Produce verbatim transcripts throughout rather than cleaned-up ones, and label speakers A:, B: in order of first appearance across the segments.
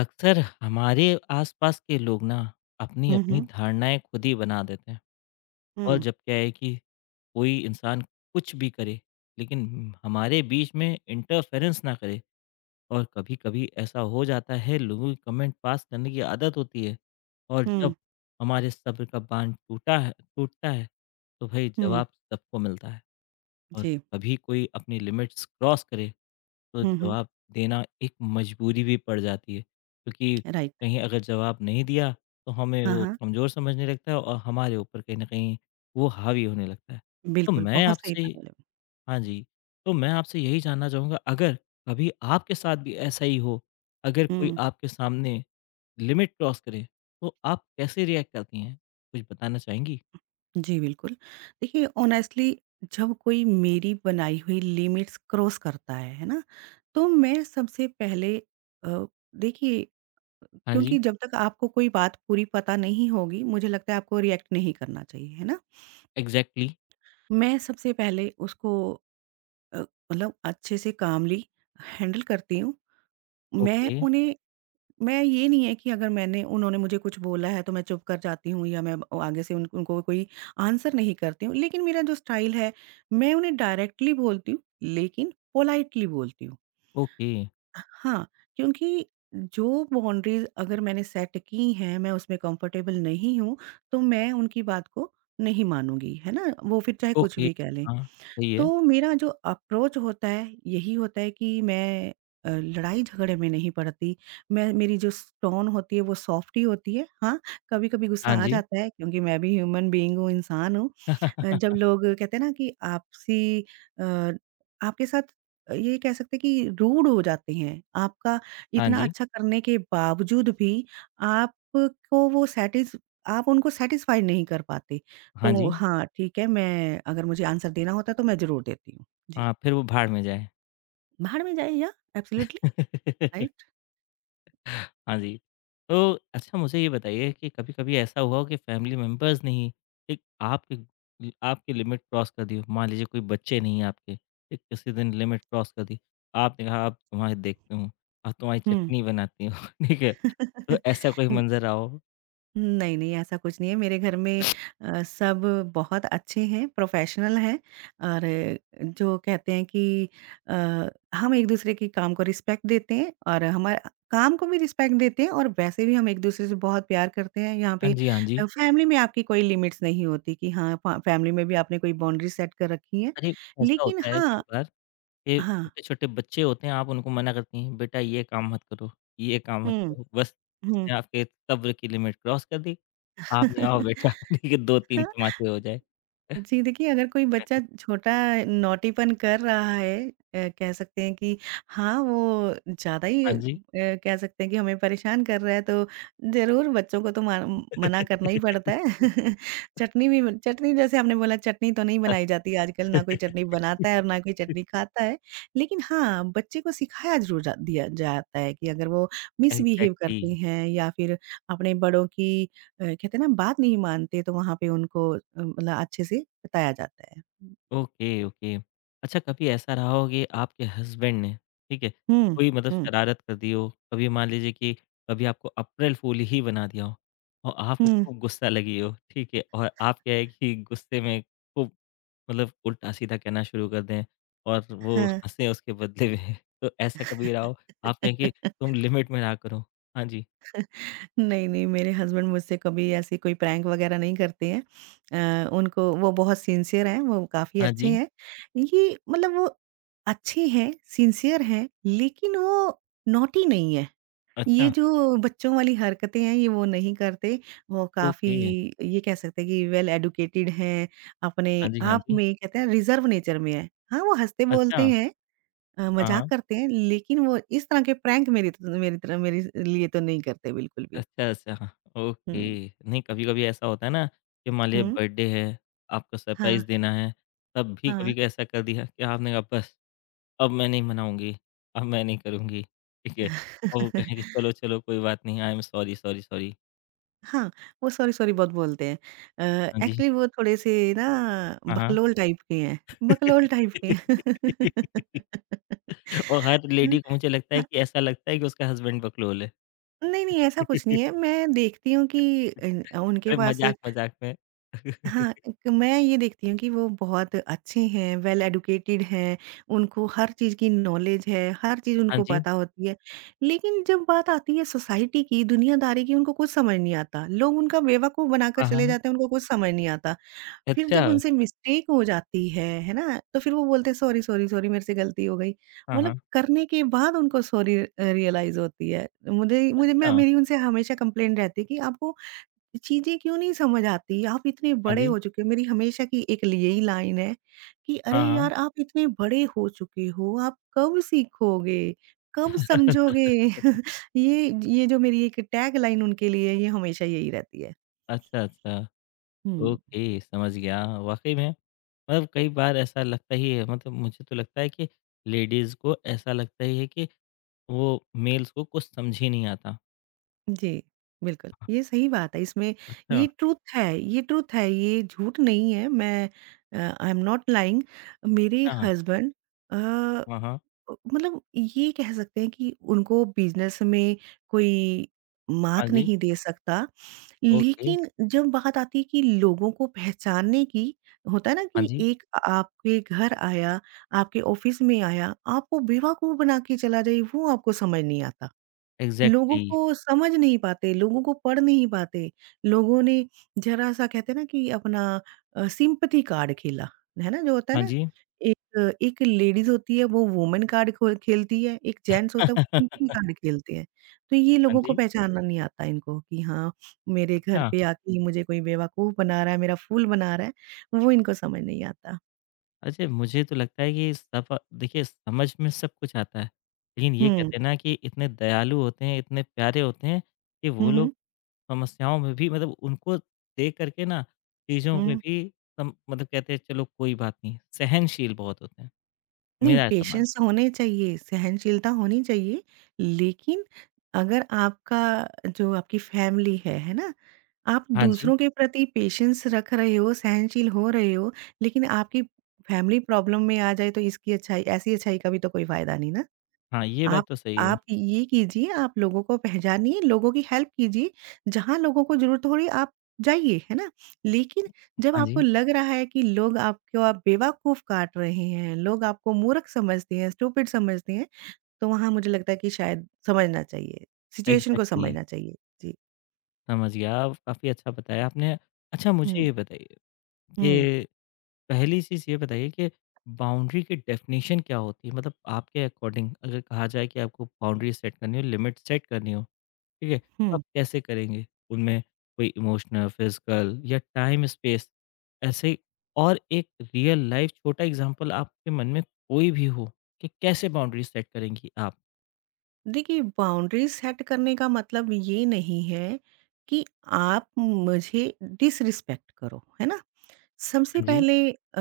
A: अक्सर हमारे आसपास के लोग ना अपनी
B: हुँ,
A: अपनी
B: हुँ।
A: धारणाएं खुद ही बना देते हैं। और
B: हुँ,
A: जब क्या है कि कोई इंसान कुछ भी करे लेकिन हमारे बीच में इंटरफेरेंस ना करे। और कभी कभी ऐसा हो जाता है लोगों की कमेंट पास करने की आदत होती है। और
B: हुँ,
A: जब हमारे सब्र का बांध टूटा है टूटता है तो भाई
B: हुँ।
A: जवाब सबको मिलता है। और
B: जी।
A: कभी कोई अपनी लिमिट्स क्रॉस करे तो
B: हुँ, हुँ।
A: जवाब देना एक मजबूरी भी पड़ जाती है क्योंकि
B: राइट।
A: कहीं अगर जवाब नहीं दिया तो हमें
B: हाँ,
A: वो
B: हाँ।
A: कमज़ोर समझने लगता है और हमारे ऊपर कहीं न कहीं वो हावी होने लगता है। तो
B: बिल्कुल,
A: मैं
B: बहुत सही
A: आपसे
B: बात बोले।
A: हाँ जी, तो मैं आपसे यही जानना चाहूँगा, अगर कभी आपके साथ भी ऐसा ही हो, अगर कोई
B: हुँ,
A: आपके सामने लिमिट क्रॉस करे, तो आप कैसे रिएक्ट करती हैं? कुछ बताना चाहेंगी?
B: जी, बिल्कुल। देखिए ऑनेस्टली जब कोई मेरी बनाई हुई लिमिट्स क्रॉस करता है, है ना? तो मैं सबसे पहले अ, देखिए
A: हाँ जी,
B: क्योंकि जब तक आपको कोई बात पूरी पता नहीं होगी, मुझे लगता है आपको रिएक्ट नहीं करना चाहिए, है ना?
A: एग्ज़ैक्टली।
B: मैं सबसे पहले उसको अ, मतलब अच्छे से कामली हैंडल करती हूँ। मैं
A: ओके,
B: उन्हें मैं ये नहीं है कि अगर मैंने उन्होंने मुझे कुछ बोला है तो मैं चुप कर जाती हूँ या मैं अब आगे से उन उनको कोई आंसर नहीं करती हूँ। लेकिन मेरा जो स्टाइल है मैं उन्हें डायरेक्टली बोलती हूँ लेकिन पोलाइटली बोलती हूँ।
A: ओके,
B: हाँ, क्योंकि जो बाउंड्रीज़ अगर मैंने सेट की हैं, मैं उसमें कंफर्टेबल नहीं हूँ, तो मैं उनकी बात को नहीं मानूँगी, है ना? वो फिर चाहे कुछ
A: ओके।
B: भी कह लें।
A: हाँ, सही है।
B: तो मेरा जो अप्रोच होता है, यही होता है कि मैं अ, लड़ाई-झगड़े में नहीं पड़ती। मैं मेरी जो स टोन होती है वो सॉफ्ट ही होती है। हाँ, कभी-कभी गुस्सा
A: हाँ
B: आ
A: जी।
B: जाता है क्योंकि मैं भी ह्यूमन बीइंग हूँ, इंसान हूँ। अ, जब लोग कहते हैं ना कि आपसी अ, आपके साथ ये कह सकते हैं कि रूड हो जाते हैं। आपका
A: हाँ
B: इतना
A: जी।
B: अच्छा करने के बावजूद भी आपको वो सैटिस आप उनको सैटिस्फाई नहीं कर पाते।
A: हाँ
B: तो
A: जी।
B: हाँ, ठीक है, मैं अगर मुझे आंसर देना होता तो मैं ज़रूर देती हूँ। जी।
A: हाँ, फिर वो भाड़ में जाए।
B: भाड़ में जाए या एब्सोल्यूटली राइट।
A: हाँ जी। तो अच्छा मुझे ये बताइए कि कभी-कभी ऐसा हुआ हो कि फैमिली मेंबर्स ने ही एक आपके ल आपकी लिमिट क्रॉस कर दी हो? मान लीजिए कोई बच्चे नहीं हैं आपके, एक किसी दिन लिमिट क्रॉस कर दी। आपने कहा अब तुम्हारी देखती हूँ, अब तुम्हारी
B: हुँ।
A: चटनी बनाती हूँ, ठीक है? तो ऐसा कोई मंज़र रहा हो?
B: नहीं, नहीं ऐसा कुछ नहीं है। मेरे घर में अ, सब बहुत अच्छे हैं, प्रोफ़ेशनल हैं और अ, जो कहते हैं कि अ, हम एक-दूसरे के काम को रिस्पेक्ट देते हैं और हमारा काम को भी रिस्पेक्ट देते हैं और वैसे भी हम एक-दूसरे से बहुत प्यार करते हैं। यहाँ
A: हाँ
B: पे
A: जी, हाँ
B: अ,
A: जी।
B: फैमिली में आपकी कोई लिमिट्स नहीं होती कि हाँ, फ फैमिली में भी आपने कोई बाउंड्री सेट कर रखी है।
A: अरे ऐसा
B: लेकिन
A: होता है कई
B: हाँ
A: बार। ये
B: हाँ।
A: छोटे-छोटे बच्चे होते हैं, आप उनको मना करती हैं, "बेटा ये काम मत करो, ये काम मत
B: हुँ,
A: करो।" बस
B: हुँ।
A: उसने आपके सब्र की लिमिट क्रॉस कर दी। आपने आओ बेटा देखिए दो तीन तमाचे हो जाए।
B: जी, देखिए अगर कोई
A: हाँ
B: बच्चा
A: जी।
B: छोटा नॉटीपन कर रहा है अ, कह सकते हैं कि हाँ, वो ज़्यादा ही
A: हाँ
B: अ,
A: जी।
B: कह सकते हैं कि हमें परेशान कर रहा है तो ज़रूर बच्चों को तो मान मना करना ही पड़ता है। चटनी भी बन चटनी जैसे आपने बोला चटनी तो नहीं बनाई जाती आजकल, ना कोई चटनी बनाता है और ना कोई चटनी खाता है। लेकिन हाँ, बच्चे को सिखाया ज़रूर जा दिया जाता है कि अगर वो मिसबिहेव
A: एग्ज़ैक्टली।
B: करते हैं या फिर अपने बड़ों की अ, कहते हैं ना बात नहीं मानते तो वहाँ पे उनको अ, मतलब अच्छे से बताया जाता है।
A: Okay, okay. अच्छा कभी ऐसा रहा हो कि आपके हस्बैंड ने, ठीक है,
B: हुँ,
A: कोई मतलब
B: हुँ,
A: शरारत कर दी हो, कभी मान लीजिए कि कभी आपको अप्रैल फ़ूल ही बना दिया हो और आपको
B: हुँ,
A: खूब गुस्सा लगी हो, ठीक है, और आप क्या है कि गुस्से में खूब मतलब उल्टा-सीधा कहना शुरू कर दें और वो
B: हाँ।
A: हँसे उसके बदले में, तो ऐसा कभी रहा हो? आप कहें कि तुम लिमिट में रहा करो। हाँ जी,
B: नहीं, नहीं मेरे हस्बैंड मुझसे कभी ऐसी कोई प्रैंक वग़ैरह नहीं करते हैं। अ, उनको वो बहुत सिंसियर हैं, वो काफ़ी
A: हाँ
B: अच्छे
A: जी,
B: हैं। ये मतलब वो अच्छे हैं, सिंसियर हैं लेकिन वो नॉटी नहीं है। ये
A: अच्छा,
B: जो बच्चों वाली हरकतें हैं ये वो नहीं करते, वो काफ़ी
A: ओके,
B: ये कह सकते हैं कि वेल एजुकेटेड हैं, अपने
A: हाँ जी, हाँ
B: आप
A: जी,
B: में कहते हैं रिज़र्व नेचर में हैं। हाँ, वो
A: अच्छा,
B: हँसते-बोलते हैं अ,
A: हाँ,
B: मज़ाक
A: हाँ।
B: करते हैं लेकिन वो इस तरह के प्रैंक मेरी त मेरी तरह मेरे लिए तो नहीं करते बिल्कुल भी।
A: अच्छा, अच्छा। हाँ, ओके।
B: हुँ,
A: नहीं कभी-कभी ऐसा होता है ना कि मान लीजिए
B: हुँ।
A: बर्थडे है, आपको
B: हाँ,
A: सरप्राइज़ देना है, तब भी कभी
B: हाँ।
A: कभी ऐसा कर दिया कि आपने कहा बस अब मैं नहीं मनाऊँगी, अब मैं नहीं करूँगी, ठीक है? और वो कहें कि चलो, चलो कोई बात नहीं, I am sorry, sorry, sorry.
B: हाँ, वो सॉरी, सॉरी बहुत बोलते हैं। अ,
A: हाँ जी।
B: एक्चुअली वो थोड़े-से ना
A: हाँ, हाँ।
B: बकलोल टाइप के हैं, बकलोल टाइप के हैं।
A: और हर लेडी को मुझे लगता है
B: हाँ
A: कि ऐसा लगता है कि उसका हस्बैंड बकलोल है।
B: नहीं, नहीं ऐसा कुछ नहीं है। मैं देखती हूँ कि इन उनके
A: अरे
B: पास
A: मज़ाक, मज़ाक में।
B: हाँ, क मैं ये देखती हूँ कि वो बहुत अच्छे हैं, वेल एजुकेटेड हैं, उनको हर चीज़ की नॉलेज है, हर चीज़
A: हाँ
B: उनको
A: जी।
B: पता होती है। लेकिन जब बात आती है सोसाइटी की, दुनियादारी की, उनको कुछ समझ नहीं आता। लोग उनका बेवकूफ़ बनाकर
A: हाँ, हाँ,
B: चले
A: हाँ।
B: जाते हैं, उनको कुछ समझ नहीं आता। फिर
A: अच्छा।
B: जब उनसे मिस्टेक हो जाती है, है ना? तो फिर वो बोलते हैं सॉरी, सॉरी, सॉरी मेरे से गलती हो गई।
A: हाँ,
B: मतलब
A: हाँ।
B: करने के बाद उनको सॉरी अ, रियलाइज़ होती है। मुझे मुझे मैं
A: अच्छा।
B: मेरी उनसे हमेशा कंप्लेंट रहती है कि आपको चीज़ें क्यों नहीं समझ आती? आप इतने
A: हाँ
B: बड़े
A: जी।
B: हो चुके हो। मेरी हमेशा की एक ल यही लाइन है कि अरे
A: हाँ, हाँ।
B: यार! आप इतने बड़े हो चुके हो, आप कब सीखोगे? कब समझोगे? ये ये जो मेरी एक टैगलाइन उनके लिए ये हमेशा यही रहती है।
A: अच्छा, अच्छा।
B: हुँ।
A: ओके, समझ गया। वाक़ई में मतलब कई बार ऐसा लगता ही है मतलब मुझे तो लगता है कि लेडीज़ को ऐसा लगता ही है कि वो मेल्स को कुछ समझ ही नहीं आता।
B: जी, बिल्कुल।
A: हाँ,
B: ये सही बात है इसमें ये
A: अच्छा।
B: ट्रुथ है ये ट्रुथ है, ये झूठ नहीं है मैं अ, आई एम नॉट लाइंग मेरे
A: हाँ,
B: हस्बैंड अ,
A: हाँ, हाँ।
B: मतलब ये कह सकते हैं कि उनको बिज़नेस में कोई
A: हाँ
B: मात
A: जी,
B: नहीं दे सकता,
A: ओके,
B: लेकिन जब बात आती है कि लोगों को पहचानने की, होता है ना
A: हाँ
B: कि
A: जी,
B: एक आपके घर आया, आपके ऑफ़िस में आया, आपको बेवकूफ़ बना के चला जाए, वो आपको समझ नहीं आता। लोगों
A: एग्ज़ैक्टली,
B: को समझ नहीं पाते, लोगों को पढ़ नहीं पाते। लोगों ने ज़रा-सा कहते हैं ना कि अपना अ, सिंपैथी कार्ड खेला, है ना? जो होता है
A: हाँ
B: ना,
A: जी।
B: एक एक लेडीज़ होती है वो वुमन कार्ड खो खेलती है, एक जेंट्स होता है वो सिंपैथी कार्ड खेलते हैं। तो ये
A: हाँ
B: लोगों को
A: जी,
B: पहचानना नहीं आता इनको कि हाँ, मेरे घर
A: अच्छा।
B: पे आके ही मुझे कोई बेवकूफ़ बना रहा है, मेरा फूल बना रहा है, वो इनको समझ नहीं आता।
A: अच्छा, मुझे तो लगता है कि सफ़ देखिए समझ में सब कुछ आता है। लेकिन ये
B: हुँ।
A: कहते हैं ना कि इतने दयालु होते हैं, इतने प्यारे होते हैं कि
B: हुँ,
A: वो लोग
B: हुँ।
A: समस्याओं में भी मतलब उनको देख करके ना चीज़ों में
B: हुँ।
A: भी सम मतलब कहते हैं चलो कोई बात नहीं, सहनशील बहुत होते हैं,
B: नहीं,
A: मेरा ऐसा मानना
B: पेशेंस
A: है।
B: होने चाहिए, सहनशीलता होनी चाहिए, लेकिन अगर आपका जो आपकी फैमिली है, है ना? आप
A: हाँ जी,
B: दूसरों के प्रति पेशेंस रख रहे हो, सहनशील हो रहे हो, लेकिन आपकी फैमिली प्रॉब्लम में आ जाए तो इसकी अच्छाई ऐसी अच्छाई का भी तो कोई फ़ायदा नहीं ना।
A: हाँ, ये बात
B: आप
A: तो सही है।
B: आप ये कीजिए, आप लोगों को पहचानिए, लोगों की हेल्प कीजिए, जहाँ लोगों को ज़रूरत हो रही है आप जाइए, है ना? लेकिन जब
A: हाँ
B: आपको
A: जी,
B: लग रहा है कि लोग आपको आप बेवकूफ़ काट रहे हैं, लोग आपको मूर्ख समझते हैं, स्टूपिड समझते हैं, तो वहाँ मुझे लगता है कि शायद समझना चाहिए, सिचुएशन को
A: एग्ज़ैक्टली
B: समझना चाहिए। जी।
A: समझ गया अब काफ़ी अच्छा बताया आपने। अच्छा मुझे
B: हुँ,
A: ये बताइए कि
B: हुँ,
A: पहली चीज़ ये बताइए कि बाउंड्री की डेफ़िनेशन क्या होती है? मतलब आपके अकॉर्डिंग अगर कहा जाए कि आपको बाउंड्री सेट करनी हो, लिमिट सेट करनी हो, ठीक है? तो आप
B: हुँ।
A: कैसे करेंगे? उनमें कोई इमोशनल, फिज़िकल या टाइम स्पेस ऐसे और एक रियल लाइफ़ छोटा एग्ज़ाम्पल आपके मन में कोई भी हो कि कैसे बाउंड्री सेट करेंगी आप?
B: देखिए, बाउंड्रीज़ सेट करने का मतलब ये नहीं है कि आप मुझे डिसरिस्पेक्ट करो, है ना? सबसे
A: हाँ जी,
B: पहले अ,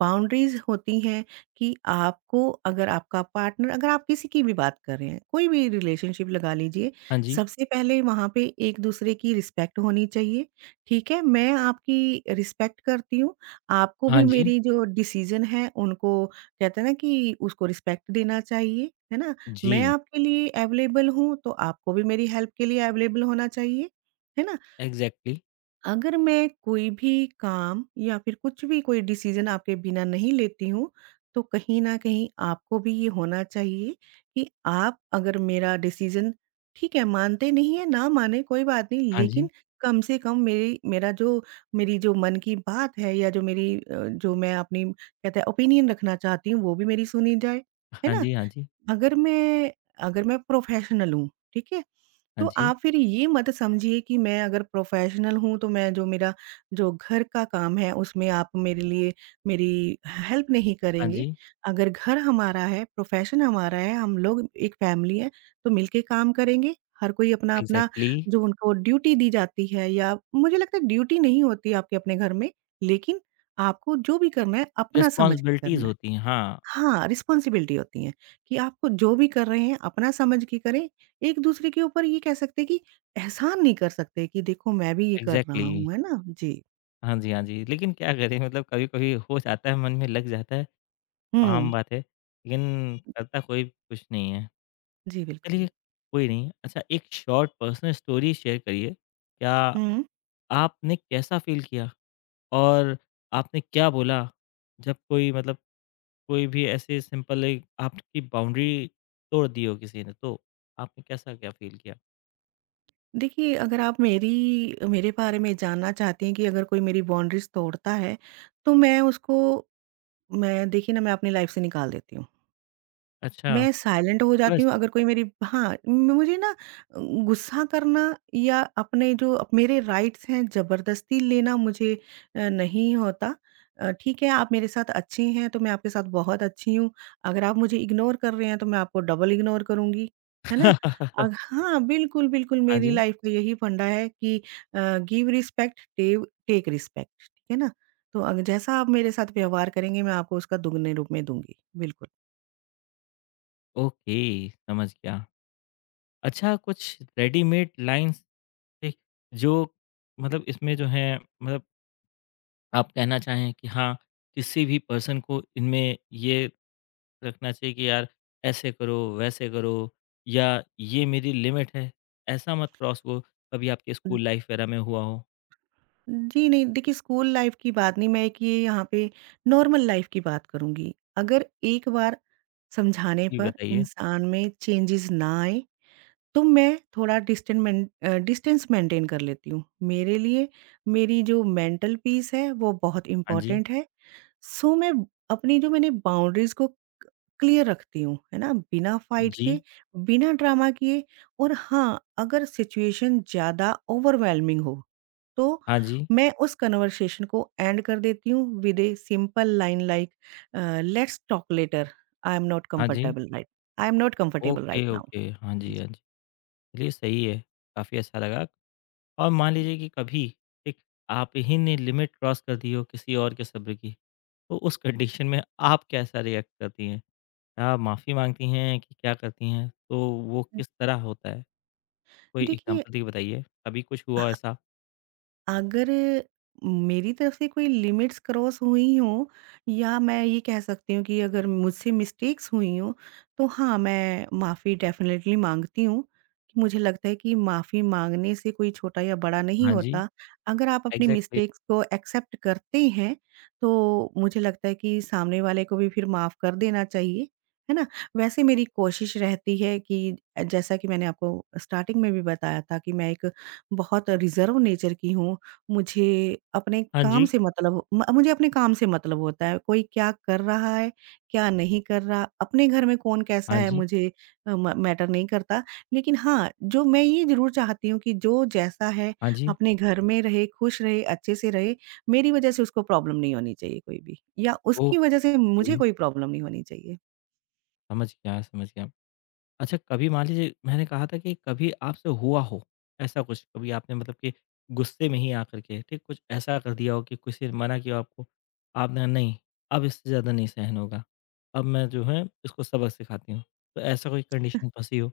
B: बाउंड्रीज़ होती हैं कि आपको अगर आपका पार्टनर अगर आप किसी की भी बात कर रहे हैं, कोई भी रिलेशनशिप लगा लीजिए,
A: हाँ जी,
B: सबसे पहले वहाँ पे एक-दूसरे की रिस्पेक्ट होनी चाहिए, ठीक है? मैं आपकी रिस्पेक्ट करती हूँ, आपको
A: हाँ
B: भी
A: जी,
B: मेरी जो डिसीज़न है उनको कहते हैं ना कि उसको रिस्पेक्ट देना चाहिए, है ना?
A: जी।
B: मैं आपके लिए अवेलेबल हूँ, तो आपको भी मेरी हेल्प के लिए अवेलेबल होना चाहिए, है ना?
A: एग्ज़ैक्टली।
B: अगर मैं कोई भी काम या फिर कुछ भी कोई डिसीजन आपके बिना नहीं लेती हूँ, तो कहीं न कहीं आपको भी ये होना चाहिए कि आप अगर मेरा डिसीजन ठीक है, मानते नहीं हैं, ना मानें कोई बात नहीं
A: हाँ
B: लेकिन
A: जी,
B: कम से कम मेरी मेरा जो मेरी जो मन की बात है या जो मेरी अ, जो मैं अपनी कहते हैं ओपिनियन रखना चाहती हूँ, वो भी मेरी सुनी जाए। है
A: हाँ
B: ना?
A: जी, हाँ जी,
B: अगर मैं अगर मैं प्रोफ़ेशनल हूँ, ठीक है?
A: हाँ
B: तो
A: जी,
B: आप फिर ये मत समझिए कि मैं अगर प्रोफेशनल हूँ तो मैं जो मेरा जो घर का काम है उसमें आप मेरे लिए मेरी हेल्प नहीं
A: हाँ
B: करेंगे।
A: जी,
B: अगर घर हमारा है, प्रोफेशन हमारा है, हम लोग एक फैमिली है तो मिलके काम करेंगे। हर कोई अपना-अपना
A: एग्ज़ैक्टली
B: जो उनको ड्यूटी दी जाती है या मुझे लगता है ड्यूटी नहीं होती आपके अपने घर में, लेकिन आपको जो भी करना है अपना समझ के
A: रिस्पॉन्सिबिलिटीज़
B: करना है।
A: होती हैं। हाँ,
B: हाँ, रिस्पॉन्सिबिलिटी होती है कि आपको जो भी कर रहे हैं अपना समझ के करें। एक-दूसरे के ऊपर ये कह सकते हैं कि एहसान नहीं कर सकते कि देखो मैं भी ये कर रहा
A: एग्ज़ैक्टली।
B: हूँ, है ना? जी।
A: हाँ जी, हाँ जी। लेकिन क्या करें मतलब कभी-कभी हो जाता है, मन में लग जाता है,
B: हुँ।
A: आम बात है, लेकिन करता कोई कुछ नहीं है।
B: जी,
A: चलिए,
B: बिल्कुल।
A: कोई नहीं। अच्छा एक शॉर्ट पर्सनल स्टोरी शेयर करिए, क्या
B: हुँ।
A: आपने कैसा फ़ील किया और आपने क्या बोला जब कोई मतलब कोई भी ऐसे सिंपल एक आपकी बाउंड्री तोड़ दी हो किसी ने, तो आपने कैसा क्या फ़ील किया?
B: देखिए अगर आप मेरी मेरे बारे में जानना चाहती हैं कि अगर कोई मेरी बाउंड्रीज़ तोड़ता है, तो मैं उसको मैं देखिए ना मैं अपनी लाइफ़ से निकाल देती हूँ।
A: अच्छा,
B: मैं साइलेंट हो जाती
A: बस।
B: हूँ अगर कोई मेरी हाँ, म- मुझे ना अ, गुस्सा करना या अपने जो अप मेरे राइट्स हैं ज़बरदस्ती लेना मुझे अ, नहीं होता। अ, ठीक है, आप मेरे साथ अच्छे हैं तो मैं आपके साथ बहुत अच्छी हूँ। अगर आप मुझे इग्नोर कर रहे हैं तो मैं आपको डबल इग्नोर करूँगी, है ना? अग हाँ, बिल्कुल, बिल्कुल
A: हाँ
B: मेरी
A: जी,
B: लाइफ़ का यही फंडा है कि अ, गिव रिस्पेक्ट टेव टेक रिस्पेक्ट, ठीक है ना? तो अग जैसा आप मेरे साथ व्यवहार करेंगे मैं आपको उसका दुगने रूप में दूँगी। बिल्कुल।
A: ओके, समझ गया। अच्छा, कुछ रेडीमेड लाइन्स ठीक, जो मतलब इसमें जो है मतलब आप कहना चाहें कि हाँ, किसी भी पर्सन को इनमें ये रखना चाहिए कि यार ऐसे करो, वैसे करो या ये मेरी लिमिट है, ऐसा मत क्रॉस हो, कभी आपके स्कूल लाइफ वगैरह में हुआ हो?
B: जी, नहीं देखिए स्कूल लाइफ़ की बात नहीं, मैं एक ये यहाँ पे नॉर्मल लाइफ़ की बात करूँगी। अगर एक बार समझाने
A: जी
B: पर
A: बताइए।
B: इंसान में चेंजेज़ ना आए, तो मैं थोड़ा डिस्टेंट मेन अ, डिस्टेंस मेंटेन कर लेती हूँ। मेरे लिए मेरी जो मेंटल पीस है वो बहुत
A: हाँ जी,
B: इम्पोर्टेंट है। सो मैं अपनी जो मैंने बाउंड्रीज़ को क्लियर रखती हूँ, है ना? बिना फाइट
A: जी,
B: के, बिना ड्रामा किए और हाँ, अगर सिचुएशन ज़्यादा ओवरवेलमिंग हो, तो
A: हाँ जी,
B: मैं उस कन्वर्सेशन को एंड कर देती हूँ with a simple line like uh, let's talk later, I am not
A: हाँ जी।
B: Comfortable right I am not comfortable right
A: okay,
B: now.
A: Okay. हाँ जी,
B: जी।
A: हाँ जी। चलिए सही है, काफ़ी अच्छा लगा। और मान लीजिए कि कभी, ठीक, आप ही ने लिमिट क्रॉस कर दी हो किसी और के सब्र की। तो उस कंडीशन में आप कैसा रिएक्ट करती हैं? क्या माफ़ी माँगती हैं कि क्या करती हैं? तो वो किस तरह होता है? कोई
B: देखिए
A: एग्ज़ाम्पल देके बताइए। कभी कुछ हुआ हो ऐसा?
B: अगर मेरी तरफ से कोई लिमिट्स क्रॉस हुई हो या मैं ये कह सकती हूँ कि अगर मुझसे मिस्टेक्स हुई हो, तो हाँ, मैं माफ़ी डेफ़िनेटली माँगती हूँ। कि मुझे लगता है कि माफ़ी माँगने से कोई छोटा या बड़ा नहीं
A: हाँ जी,
B: होता। अगर आप अपनी
A: एग्ज़ैक्टली।
B: मिस्टेक्स को एक्सेप्ट करते हैं, तो मुझे लगता है कि सामने वाले को भी फिर माफ़ कर देना चाहिए, है ना? वैसे मेरी कोशिश रहती है कि जैसा कि मैंने आपको स्टार्टिंग में भी बताया था कि मैं एक बहुत रिज़र्व नेचर की हूँ। मुझे अपने
A: हाँ
B: काम
A: जी,
B: से मतलब म मुझे अपने काम से मतलब होता है, कोई क्या कर रहा है, क्या नहीं कर रहा, अपने घर में कौन कैसा
A: हाँ
B: है
A: जी,
B: मुझे अ, म मैटर नहीं करता। लेकिन हाँ, जो मैं ये ज़रूर चाहती हूँ कि जो जैसा है
A: हाँ जी।
B: अपने घर में रहे, खुश रहे, अच्छे से रहे, मेरी वज़ह से उसको प्रॉब्लम नहीं होनी चाहिए कोई भी या उसकी वज़ह से
A: ओके,
B: मुझे कोई प्रॉब्लम नहीं होनी चाहिए।
A: समझ गया, समझ गया। अच्छा कभी मान लीजिए मैंने कहा था कि कभी आपसे हुआ हो ऐसा कुछ कभी आपने मतलब कि गुस्से में ही आकर के ठीक कुछ ऐसा कर दिया हो कि किसी ने मना किया हो आपको, आपने कहा, नहीं अब इससे ज़्यादा नहीं सहन होगा, अब मैं जो है इसको सबक सिखाती हूँ, तो ऐसा कोई कंडीशन फंसी हो।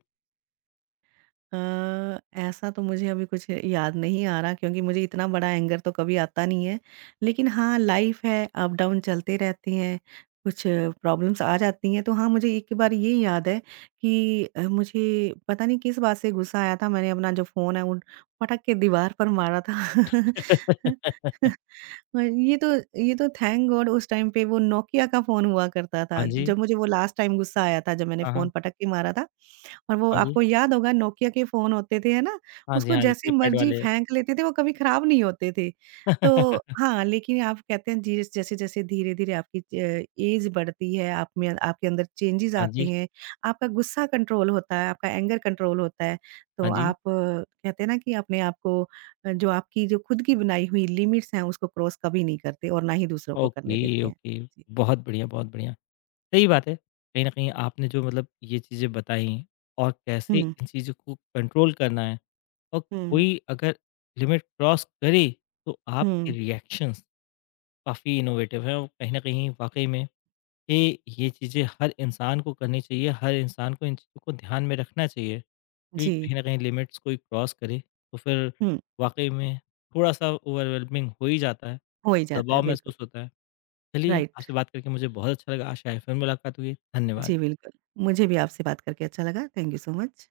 B: अ, ऐसा तो मुझे अभी कुछ याद नहीं आ रहा क्योंकि मुझे इतना बड़ा एंगर तो कभी आता नहीं है। लेकिन हाँ, लाइफ़ है, अप डाउन चलते रहते हैं, कुछ प्रॉब्लम्स आ जाती हैं। तो हाँ, मुझे एक बार ये याद है कि अ, मुझे पता नहीं किस बात से गुस्सा आया था, मैंने अपना जो फ़ोन है वो पटक के दीवार पर मारा था। हाँ, ये तो ये तो थैंक गॉड उस टाइम पे वो नोकिया का फ़ोन हुआ करता
A: हाँ
B: था।
A: जी,
B: जब मुझे वो लास्ट टाइम गुस्सा आया था जब मैंने
A: हाँ हाँ,
B: फ़ोन पटक के मारा था और वो
A: हाँ जी,
B: आपको याद होगा नोकिया के फ़ोन होते थे, है ना?
A: हाँ जी,
B: उसको
A: हाँ जी
B: जैसे
A: कीपैड
B: मर्ज़ी
A: वाले।
B: फेंक लेते थे, वो कभी ख़राब नहीं होते थे। तो हाँ, लेकिन आप कहते हैं जिस जैसे-जैसे धीरे-धीरे आपकी अ, एज बढ़ती है, आप में आपके अंदर चेंजेज़
A: हाँ
B: आते
A: जी,
B: हैं, आपका गुस्सा कंट्रोल होता है, आपका एंगर कंट्रोल होता है। तो
A: हाँ जी।
B: आप अ, कहते हैं ना कि अपने आप को अ, जो आपकी जो खुद की बनाई हुई लिमिट्स हैं, उसको क्रॉस कभी नहीं करते और ना ही दूसरों को करने
A: ओके,
B: देते हैं।
A: ओके।
B: जी।
A: बहुत बढ़िया, बहुत बढ़िया। सही बात है। कहीं न कहीं आपने जो मतलब ये चीज़ें बताई हैं और कैसे
B: हुँ,
A: इन चीज़ों को कंट्रोल करना है और
B: हुँ,
A: कोई अगर लिमिट क्रॉस करे तो आपके
B: हुँ,
A: रिएक्शंस काफ़ी इनोवेटिव हैं और कहीं न कहीं वाक़ई में ये ये चीज़ें हर इंसान को करनी चाहिए, हर इंसान को इन चीज़ों को ध्यान में रखना चाहिए कि
B: जी,
A: कहीं न कहीं लिमिट्स कोई क्रॉस करे तो फिर
B: हुँ,
A: वाक़ई में थोड़ा-सा ओवरवेलमिंग हो ही जाता है,
B: हो ही जाता है
A: दबाव
B: बिल्कुल,
A: महसूस होता है। चलिए
B: राइट।
A: आपसे बात करके मुझे बहुत अच्छा लगा, आशा है फिर मुलाकात होगी।
B: जी,
A: धन्यवाद।
B: बिल्कुल। मुझे भी आपसे बात करके अच्छा लगा। Thank you so much.